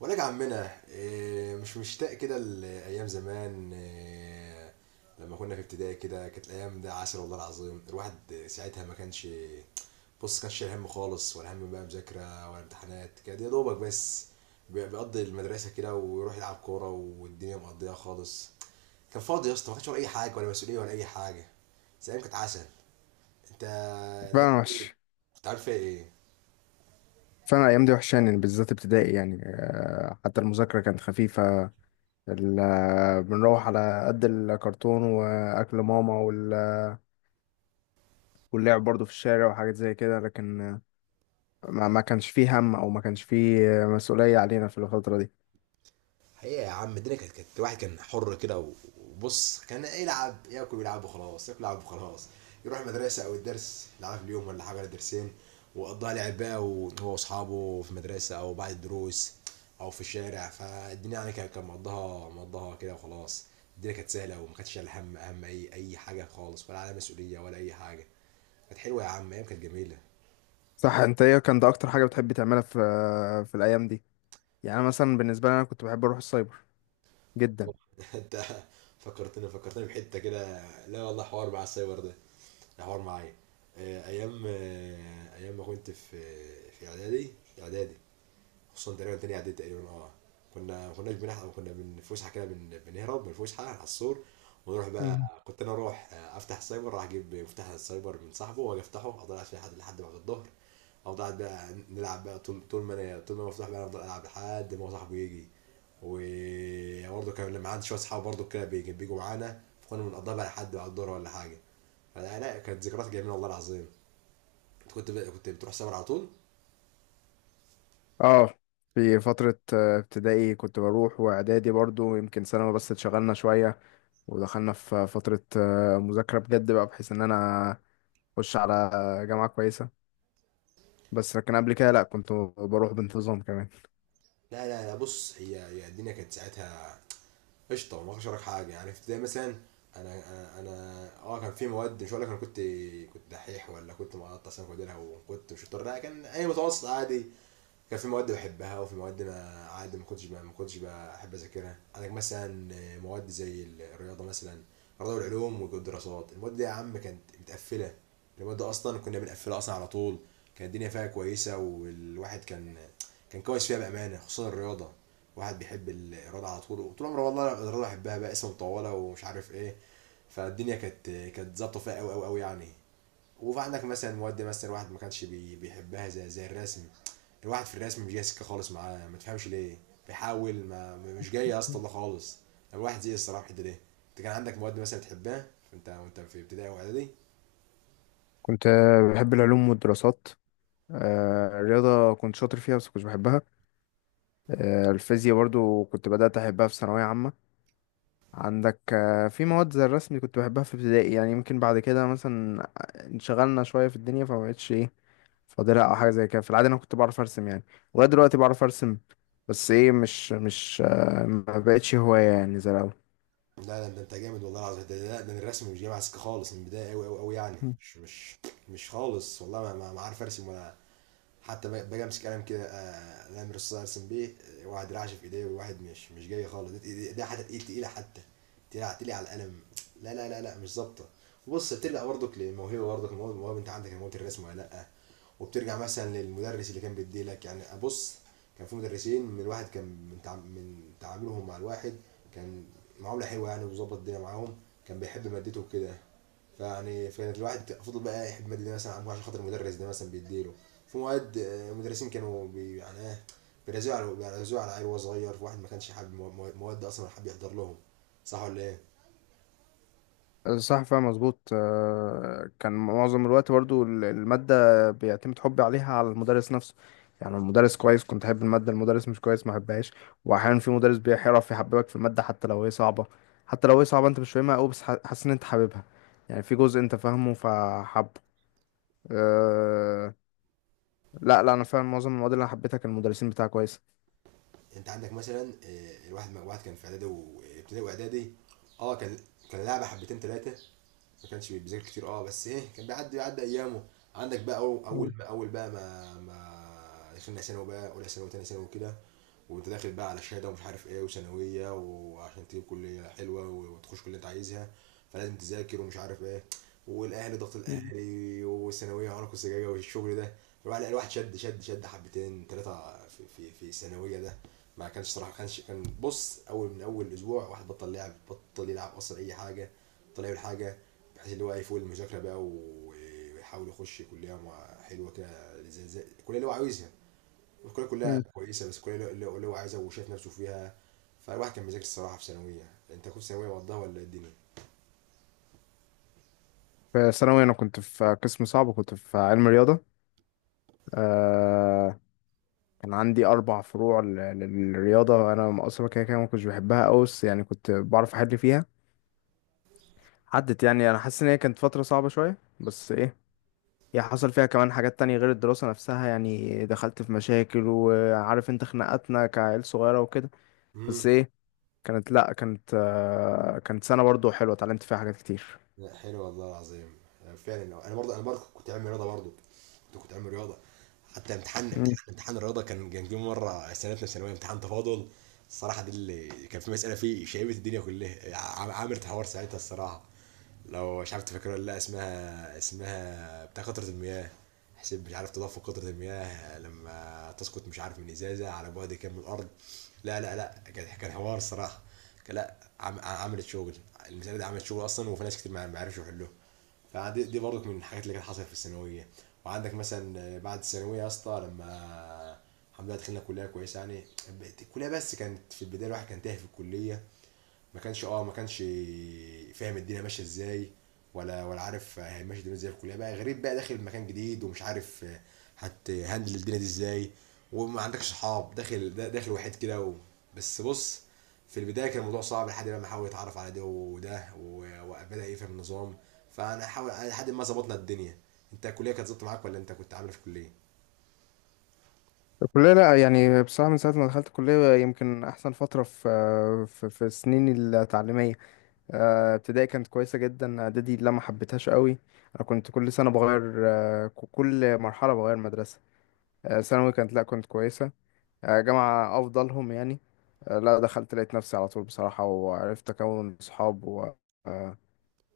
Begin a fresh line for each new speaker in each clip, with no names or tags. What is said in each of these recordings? ولك يا عمنا إيه، مش مشتاق كده لأيام زمان إيه، لما كنا في ابتدائي كده كانت الأيام ده عسل والله العظيم. الواحد ساعتها ما كانش، بص، كانش شايل هم خالص، ولا هم بقى مذاكرة ولا امتحانات. كان يا دوبك بس بيقضي المدرسة كده ويروح يلعب كورة والدنيا مقضية خالص. كان فاضي يا اسطى، ما كانش ورا أي حاجة ولا مسؤولية ولا أي حاجة، بس الأيام كانت عسل. أنت،
فعلا وحش.
أنت عارف فيها إيه؟
فعلا الأيام دي وحشاني، بالذات ابتدائي، يعني حتى المذاكرة كانت خفيفة. بنروح على قد الكرتون وأكل ماما واللعب برضو في الشارع وحاجات زي كده، لكن ما كانش فيه هم، أو ما كانش فيه مسؤولية علينا في الفترة دي.
حقيقة يا عم الدنيا كانت الواحد كان حر كده وبص كان يلعب، ياكل ويلعب وخلاص، ياكل ويلعب وخلاص. يروح المدرسة أو الدرس يلعب في اليوم، ولا حاجة ولا درسين، وقضاها لعب بقى وهو وأصحابه في المدرسة أو بعد الدروس أو في الشارع. فالدنيا يعني كان مقضاها كده وخلاص. الدنيا كانت سهلة وما كانتش شايل هم أهم أي حاجة خالص، ولا على مسؤولية ولا أي حاجة. كانت حلوة يا عم، أيام كانت جميلة.
صح، أنت إيه كان ده أكتر حاجة بتحب تعملها في في الأيام دي؟ يعني أنا مثلا بالنسبة لي أنا كنت بحب أروح السايبر جدا.
انت، فكرتني بحته كده. لا والله، حوار مع السايبر ده، ده حوار معايا. ايام ما كنت في اعدادي. اعدادي، خصوصا تقريبا تاني اعدادي تقريبا. اه كنا ما كناش بنحضر، كنا من فسحه كده بنهرب من الفسحه على السور ونروح بقى. كنت انا اروح افتح سايبر، راح اجيب مفتاح السايبر من صاحبه واجي افتحه، افضل قاعد فيه لحد بعد الظهر. افضل قاعد بقى نلعب بقى، طول ما أنا مفتوح بقى أنا افضل العب لحد ما هو صاحبه يجي. وبرضه كان لما عندي شويه اصحاب برضه كده بيجوا معانا، فكنا بنقضيها بقى لحد بعد الظهر ولا حاجه. فلا، لا كانت ذكريات جميله والله العظيم. انت كنت بقى كنت بتروح سايبر على طول؟
اه، في فترة ابتدائي كنت بروح، واعدادي برضو، يمكن ثانوي بس اتشغلنا شوية ودخلنا في فترة مذاكرة بجد، بقى بحيث ان انا اخش على جامعة كويسة، بس لكن قبل كده لا كنت بروح بانتظام كمان.
لا لا لا، بص، هي الدنيا كانت ساعتها قشطه، ما اقدرش حاجه. يعني في ابتدائي مثلا انا كان في مواد، مش هقول لك انا كنت كنت دحيح ولا كنت مقطع سنه كوديرها، وكنت مش شاطر، لا كان اي متوسط عادي. كان في مواد بحبها وفي مواد، ما عادي، ما كنتش بحب اذاكرها. عندك مثلا مواد زي الرياضه مثلا، الرياضه والعلوم والدراسات. المواد دي يا عم كانت متقفله، المواد اصلا كنا بنقفلها اصلا على طول. كانت الدنيا فيها كويسه، والواحد كان كويس فيها بامانه، خصوصا الرياضه. واحد بيحب الرياضه على طول وطول عمره، والله الرياضه بحبها بقى، اسمها مطوله ومش عارف ايه. فالدنيا كانت ظابطه فيها قوي قوي قوي يعني. وفي عندك مثلا مواد، مثلا الواحد ما كانش بيحبها زي الرسم. الواحد في الرسم مش جاي سكه خالص معاه، ما تفهمش ليه. بيحاول، مش جاي يا اسطى والله خالص. الواحد زي الصراحه في الحته دي. انت كان عندك مواد مثلا بتحبها وانت في ابتدائي واعدادي؟
كنت بحب العلوم والدراسات، الرياضة كنت شاطر فيها بس كنتش بحبها. الفيزياء برضو كنت بدأت أحبها في ثانوية عامة. عندك في مواد زي الرسم كنت بحبها في ابتدائي، يعني يمكن بعد كده مثلا انشغلنا شوية في الدنيا فمبقتش ايه فاضلها او حاجه زي كده. في العاده انا كنت بعرف ارسم، يعني ولغايه دلوقتي بعرف ارسم، بس ايه مش مش آه، ما بقتش هوايه يعني زي الاول.
لا لا، ده انت جامد والله العظيم. ده الرسم مش جاي معاه سكه خالص من البدايه قوي قوي قوي يعني،
مم.
مش مش خالص والله. ما عارف ارسم ولا حتى. باجي امسك قلم كده، الامر الصغير ارسم بيه، واحد رعش في ايديه، وواحد مش جاي خالص. ده حتى تقيل، تقيله، حتى تقيله تقيله على القلم. لا لا لا لا مش ظابطه. وبص بترجع برضك للموهبه، برضك الموهبه، الموهبة انت عندك موهبه الرسم ولا لا؟ وبترجع مثلا للمدرس اللي كان بيديلك، يعني ابص كان في مدرسين، من الواحد كان من تع- من تعاملهم مع الواحد كان معامله حلوه يعني، وظبط الدنيا معاهم. كان بيحب مادته وكده، فيعني فكانت الواحد فضل بقى يحب الماده دي مثلا عشان خاطر المدرس ده مثلا بيديله. في مواد، مدرسين كانوا يعني ايه، بيرزقوا على العيل وهو صغير. في واحد ما كانش حابب مواد اصلا، ولا حابب يحضر لهم. صح ولا ايه؟
صح، فاهم مظبوط. كان معظم الوقت برضو المادة بيعتمد حبي عليها على المدرس نفسه. يعني المدرس كويس كنت أحب المادة، المدرس مش كويس ما أحبهاش. وأحيانا في مدرس بيعرف يحببك في المادة حتى لو هي صعبة، حتى لو هي صعبة أنت مش فاهمها أوي، بس حاسس إن أنت حاببها، يعني في جزء أنت فاهمه فحبه. لا لا، انا فعلا معظم المواد اللي انا حبيتها كان المدرسين بتاعها كويسه.
انت عندك مثلا الواحد، واحد كان في اعدادي، وابتدائي واعدادي. اه كان كان لعبه حبتين ثلاثه، ما كانش بيذاكر كتير. اه بس ايه كان بيعدي ايامه. عندك بقى أو- اول
مم.
اول بقى ما دخلنا ثانوي بقى، اولى ثانوي وثانيه ثانوي وكده. وانت داخل بقى على شهاده ومش عارف ايه، وثانويه، وعشان تجيب كليه حلوه وتخش كليه اللي انت عايزها. فلازم تذاكر ومش عارف ايه، والاهلي ضغط
مم.
الاهلي، والثانويه عنق الزجاجه والشغل ده. الواحد، لا، الواحد شد شد شد حبتين ثلاثه في الثانويه ده. ما كانش صراحه، كان بص، من اول اسبوع واحد بطل لعب، بطل يلعب اصلا اي حاجه، بطل يعمل حاجه. بحيث اللي هو يفوق المذاكره بقى، ويحاول يخش كليه حلوه كده زي الكليه اللي هو عاوزها. الكليه كلها
مم.
كويسه، بس الكليه اللي هو عايزها وشايف نفسه فيها. فالواحد كان بيذاكر الصراحه في ثانويه. انت كنت ثانويه مقضاها ولا إيه الدنيا؟
في ثانوي انا كنت في قسم صعب وكنت في علم رياضه. آه، كان عندي اربع فروع للرياضه. انا اصلا كده كده ما كنتش بحبها قوي، بس يعني كنت بعرف احل فيها. عدت، يعني انا حاسس ان هي كانت فتره صعبه شويه، بس ايه هي حصل فيها كمان حاجات تانية غير الدراسة نفسها، يعني دخلت في مشاكل، وعارف انت خناقاتنا كعيل صغيرة وكده.
امم.
بس ايه كانت، لا كانت آه، كانت سنة برضو حلوة اتعلمت فيها حاجات كتير.
لا حلو والله العظيم. فعلا، انا برضه كنت عامل رياضه برضه، كنت عامل رياضه. حتى امتحان، امتحان الرياضه كان جه مره سنتنا في ثانويه امتحان تفاضل. الصراحه دي اللي كان في مساله فيه شايبه الدنيا كلها، عامل حوار ساعتها الصراحه. لو مش عارف تفكر ولا لا، اسمها، اسمها بتاع قطرة المياه، حسين مش عارف. تضاف قطرة المياه لما تسقط، مش عارف من ازازة، على بعد كام من الارض. لا لا لا، كان حوار الصراحة. كان، لا، عملت شغل. المسألة دي عملت شغل اصلا، وفي ناس كتير ما عرفش يحلوها. فدي، دي برضك من الحاجات اللي كانت حصلت في الثانوية. وعندك مثلا بعد الثانوية يا اسطى لما، الحمد لله دخلنا كلية كويسة يعني. الكلية بس كانت في البداية الواحد كان تايه في الكلية، ما كانش ما كانش فاهم الدنيا ماشيه ازاي، ولا عارف هيمشي الدنيا ازاي في الكليه بقى، غريب بقى داخل مكان جديد ومش عارف هتهندل الدنيا دي ازاي. وما عندكش صحاب، داخل داخل وحيد كده و... بس بص في البدايه كان الموضوع صعب لحد بقى ما حاول يتعرف على ده وده وبدا يفهم النظام، فانا حاول لحد ما ظبطنا الدنيا. انت الكليه كانت ظبطت معاك ولا انت كنت عامل إيه في الكليه؟
الكلية لا، يعني بصراحة من ساعة ما دخلت الكلية يمكن أحسن فترة في في سنيني التعليمية. ابتدائي كانت كويسة جدا، إعدادي لا ما حبيتهاش قوي، أنا كنت كل سنة بغير كل مرحلة بغير مدرسة. ثانوي كانت، لا كنت كويسة. جامعة أفضلهم يعني. لا دخلت لقيت نفسي على طول بصراحة، وعرفت أكون صحاب، و آه،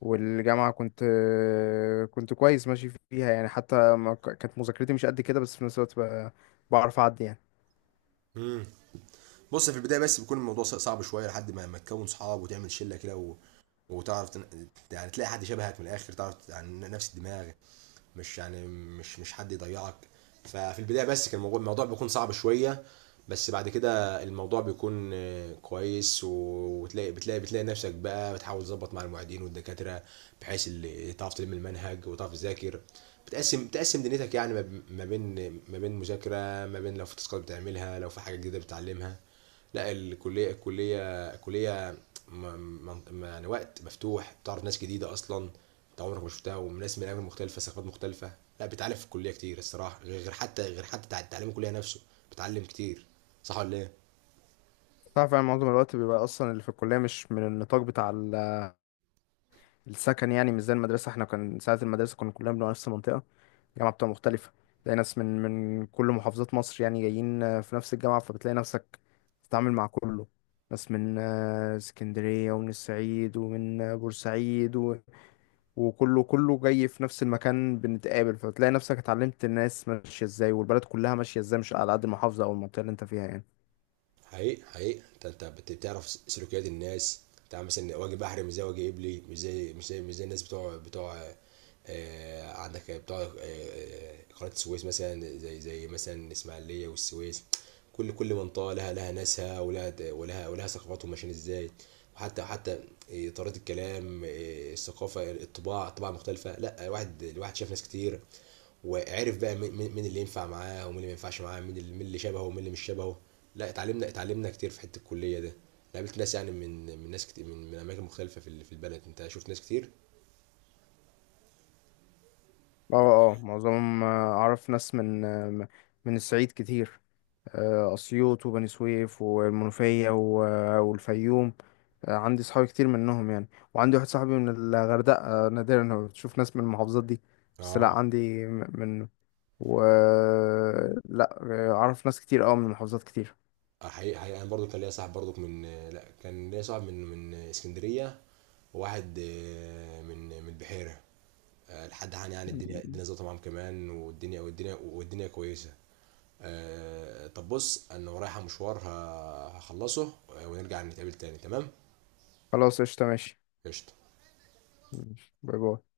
والجامعة كنت كنت كويس ماشي فيها، يعني حتى ما كانت مذاكرتي مش قد كده، بس في نفس الوقت بعرف أعدي يعني.
امم. بص في البدايه بس بيكون الموضوع صعب شويه لحد ما تكون صحاب وتعمل شله كده و... وتعرف تن... يعني تلاقي حد شبهك من الاخر، تعرف يعني نفس الدماغ، مش يعني مش حد يضيعك. ففي البدايه بس كان الموضوع بيكون صعب شويه. بس بعد كده الموضوع بيكون، كويس، وتلاقي بتلاقي نفسك بقى بتحاول تظبط مع المعيدين والدكاتره، بحيث اللي تعرف تلم المنهج وتعرف تذاكر. بتقسم، بتقسم دنيتك يعني ما بين مذاكره، ما بين لو في تاسكات بتعملها، لو في حاجه جديده بتتعلمها. لا الكليه الكليه كليه م- م- م- يعني وقت مفتوح، بتعرف ناس جديده اصلا انت عمرك ما شفتها، وناس من اماكن مختلفه ثقافات مختلفه. لا بتعلم في الكليه كتير الصراحه، غير حتى تعليم الكليه نفسه، بتعلم كتير. صح ولا ايه؟
صح فعلا. معظم الوقت بيبقى اصلا اللي في الكليه مش من النطاق بتاع السكن، يعني مش زي المدرسه. احنا كان ساعه المدرسه كنا كلنا بنبقى نفس المنطقه، الجامعه بتبقى مختلفه، تلاقي ناس من كل محافظات مصر يعني جايين في نفس الجامعه، فبتلاقي نفسك بتتعامل مع كله. ناس من اسكندريه، ومن الصعيد، ومن بورسعيد، و... وكله كله جاي في نفس المكان بنتقابل، فبتلاقي نفسك اتعلمت الناس ماشيه ازاي والبلد كلها ماشيه ازاي، مش على قد المحافظه او المنطقه اللي انت فيها يعني.
حقيقي حقيقي انت بتعرف سلوكيات الناس. بتاع مثلا واجه بحري مش زي واجه قبلي، مش زي الناس بتوع. عندك بتوع قناة السويس مثلا، زي مثلا الإسماعيلية والسويس. كل منطقة لها ناسها ولها ثقافتهم ماشيين ازاي. وحتى طريقة الكلام، الثقافة الطباع، طباع مختلفة. لا واحد، الواحد شاف ناس كتير، وعرف بقى مين، مين اللي ينفع معاه ومين اللي ما ينفعش معاه، مين اللي، مين اللي شبهه ومين اللي مش شبهه. لا اتعلمنا كتير في حته الكليه ده. أنا قابلت ناس يعني من، من ناس كتير من اماكن مختلفه في في البلد. انت شفت ناس كتير؟
اه. اه، معظمهم اعرف ناس من من الصعيد كتير، اسيوط وبني سويف والمنوفية والفيوم. عندي صحابي كتير منهم يعني، وعندي واحد صاحبي من الغردقة. نادرا ما بتشوف ناس من المحافظات دي. بس لا
اه.
عندي من، و لا اعرف ناس كتير اوي من محافظات كتير.
حقيقي حقيقي انا برضو كان ليا صاحب برضو من لا كان ليا صاحب من من اسكندريه، وواحد من من البحيره. لحد عن يعني، الدنيا ظبطت معاهم كمان، والدنيا كويسه. طب بص انا ورايا مشوار هخلصه، ونرجع نتقابل تاني، تمام؟
خلاص، قشطة، ماشي.
قشطه.
ماشي. باي باي.